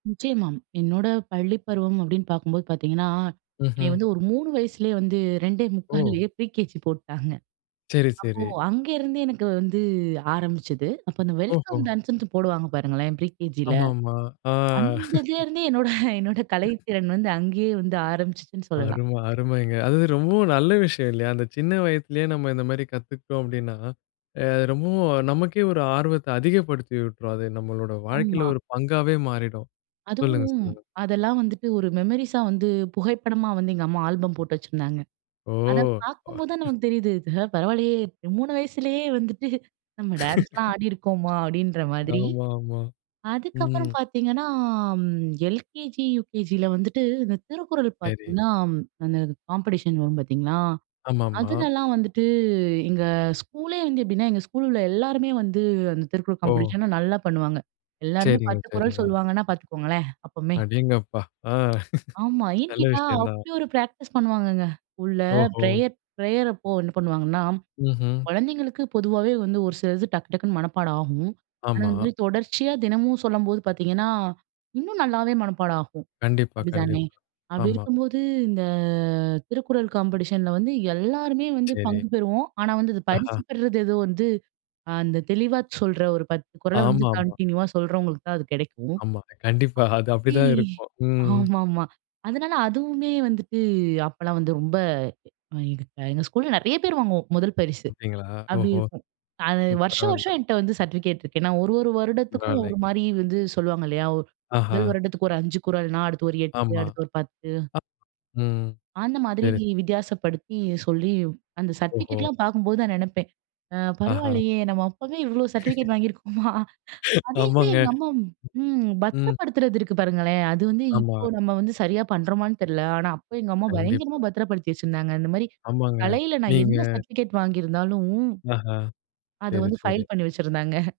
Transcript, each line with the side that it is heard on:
right: நிச்சயமா. என்னோட பள்ளி பருவம் அப்டின்னு பார்க்கும்போது பாத்தீங்கன்னா, என்னைய
left: ம்ஹ்ம்.
right: வந்து ஒரு 3 வயசுலயே வந்து, ரெண்டே
left: ஓ!
right: முக்கால்லையே Pre KG போட்டுட்டாங்க.
left: சரி
right: அப்போ
left: சரி.
right: அங்கேருந்தே எனக்கு வந்து ஆரம்பிச்சது, அப்போ அந்த வெல்கம்
left: ஓஹோ!
right: டான்ஸ்ன்ட்டு போடுவாங்க பாருங்களேன் Pre KGல.
left: ஆமாமா. ஆ.
right: அந்ததுலருந்தே என்னோட என்னோட கலைத்திறன் வந்து அங்கேயே வந்து ஆரம்பிச்சிருச்சுன்னு சொல்லலாம்
left: அரும, அருமைங்க. அதுவும் ரொம்ப நல்ல விஷயம் இல்லையா? அந்த சின்ன வயதிலேயே நம்ம இந்த மாரி கத்துக்ட்டோம் அப்டின்னா, அது ரொம்ப நமக்கே ஒரு ஆர்வத்த அதிகப்படுத்தியூட்ரும். அது நம்மளுடைய வாழ்க்கைல
right: ஆமா.
left: ஒரு பங்காவே மாறிடும். சொல்லுங்க
right: அதுவும்
left: சொல்லுங்க.
right: அதெல்லாம் வந்துட்டு ஒரு மெமரிஸா வந்து புகைப்படமா வந்து எங்க அம்மா ஆல்பம் போட்டு வச்சிருந்தாங்க. அத
left: ஓ!
right: பார்க்கும் போது தான் நமக்கு தெரியுது, பரவாயில்லையே 3 வயசுலயே வந்துட்டு நம்ம டான்ஸ்லாம் ஆடிருக்கோமா? அப்டின்ற மாதிரி.
left: ஆமா ஆமா.
right: அதுக்கப்பறம்
left: ம்.
right: பாத்தீங்கன்னா LKG, UKGல வந்துட்டு இந்த திருக்குறள்
left: சரி.
right: பாத்தீங்கன்னா, அந்த காம்பெடிஷன் வரும் பாத்தீங்களா,
left: ஆமா, ஆமா.
right: அதுலல்லாம் வந்துட்டு, எங்க ஸ்கூலே வந்து எப்டின்னா, எங்க ஸ்கூல்ல உள்ள எல்லாருமே வந்து அந்த திருக்குறள்
left: ஓ!
right: காம்பெடிஷன் நல்லா பண்ணுவாங்க. எல்லாருமே
left: சரிங்க,
right: 10 குறள்
left: சரிங்க.
right: சொல்லுவாங்கன்னா பாத்துக்கோங்களேன் அப்பமே.
left: அடேங்கப்பா! அ
right: ஆமா ஏன்னு
left: நல்ல
right: கேட்டா,
left: விஷயம் தான்.
right: அப்டி ஒரு பிராக்டிஸ் பண்ணுவாங்கங்க, ஸ்கூல்ல
left: ஓஹோ!
right: ப்ரேயர் ப்ரேயர் அப்போ என்ன பண்ணுவாங்கன்னா,
left: ம்ஹ்ம்.
right: குழந்தைகளுக்கு பொதுவாவே வந்து ஒரு சிலது டக்கு டக்குன்னு மனப்பாடம் ஆகும். ஆனா,
left: ஆமா.
right: இந்த மாரி தொடர்ச்சியா தினமும் சொல்லும்போது பாத்தீங்கன்னா, இன்னும் நல்லாவே மனப்பாடம் ஆகும்.
left: கண்டிப்பா,
right: அப்டித்தானே?
left: கண்டிப்பா.
right: அப்டி
left: ஆமா.
right: இருக்கும்போது இந்த திருக்குறள் காம்பெடிஷன்ல வந்து எல்லாருமே வந்து
left: சரி.
right: பங்கு பெறுவோம். ஆனா, வந்து பரிசு
left: ஆஹா!
right: பெற்றது ஏதோ வந்து, அந்த தெளிவாச் சொல்ற ஒரு 10 குறள வந்து
left: ஆமா, ஆமா.
right: கண்டினியூவா சொல்றவங்களுக்கு தான் அது கெடைக்கும்.
left: ஆமா. கண்டிப்பா. அது அப்டிதான்
right: [unintelligible]
left: இருக்கும். ம்.
right: ஆமா ஆமா. அதனால அதுவுமே வந்துட்டு அப்பெல்லாம் வந்து ரொம்ப, எங்க எங்க ஸ்கூல்ல நெறைய பேர் வாங்குவோம் முதல் பரிசு.
left: அப்டிங்களா?
right: அப்டி
left: ஓஹோ!
right: இருக்கும், வருஷம்
left: பரவாயில்ல.
right: வருஷம் என்ட்ட வந்து சர்டிபிகேட் இருக்கு. ஏன்னா ஒரு ஒரு வருடத்திற்கும் ஒரு
left: பரவாயில்லங்க.
right: மாரி வந்து சொல்லுவாங்க இல்லையா, முதல்
left: ஆஹா!
right: வருடத்திக்கு ஒரு 5 குறள்னா, அடுத்து ஒரு 8,
left: ஆமா.
right: அடுத்து ஒரு 10.
left: ம்.
right: அந்த மாதிரி
left: சரி.
right: வித்தியாசப்படுத்தி சொல்லி, அந்த
left: ஓஹோ!
right: சர்டிபிகேட்லாம் பார்க்கும்போது தான் நெனைப்பேன், அ
left: ஆஹா!
right: பரவாயில்லையே, நம்ம அப்பவே இவ்ளோ சர்டிபிகேட் வாங்கிருக்கோமா? அதையுமே
left: ஆமாங்க.
right: எங்க அம்மா ம்,
left: ம்.
right: பத்திரப்படுத்துறது இருக்கு பாருங்களேன், அது வந்து
left: ஆமா.
right: இப்போ நம்ம வந்து சரியா பண்றோமான்னு தெரியல ஆனா அப்போ எங்க அம்மா பயங்கரமா
left: கண்டிப்பா.
right: பத்ரப்படுத்தி வச்சிருந்தாங்க. இந்த மாரி
left: ஆமாங்க.
right: கலைல நான்
left: நீங்க
right: என்ன சர்டிபிகேட் வாங்கிருந்தாலும்,
left: ஆஹா!
right: அது
left: சரி,
right: வந்து
left: சரி.
right: பைல் பண்ணி வச்சிருந்தாங்க.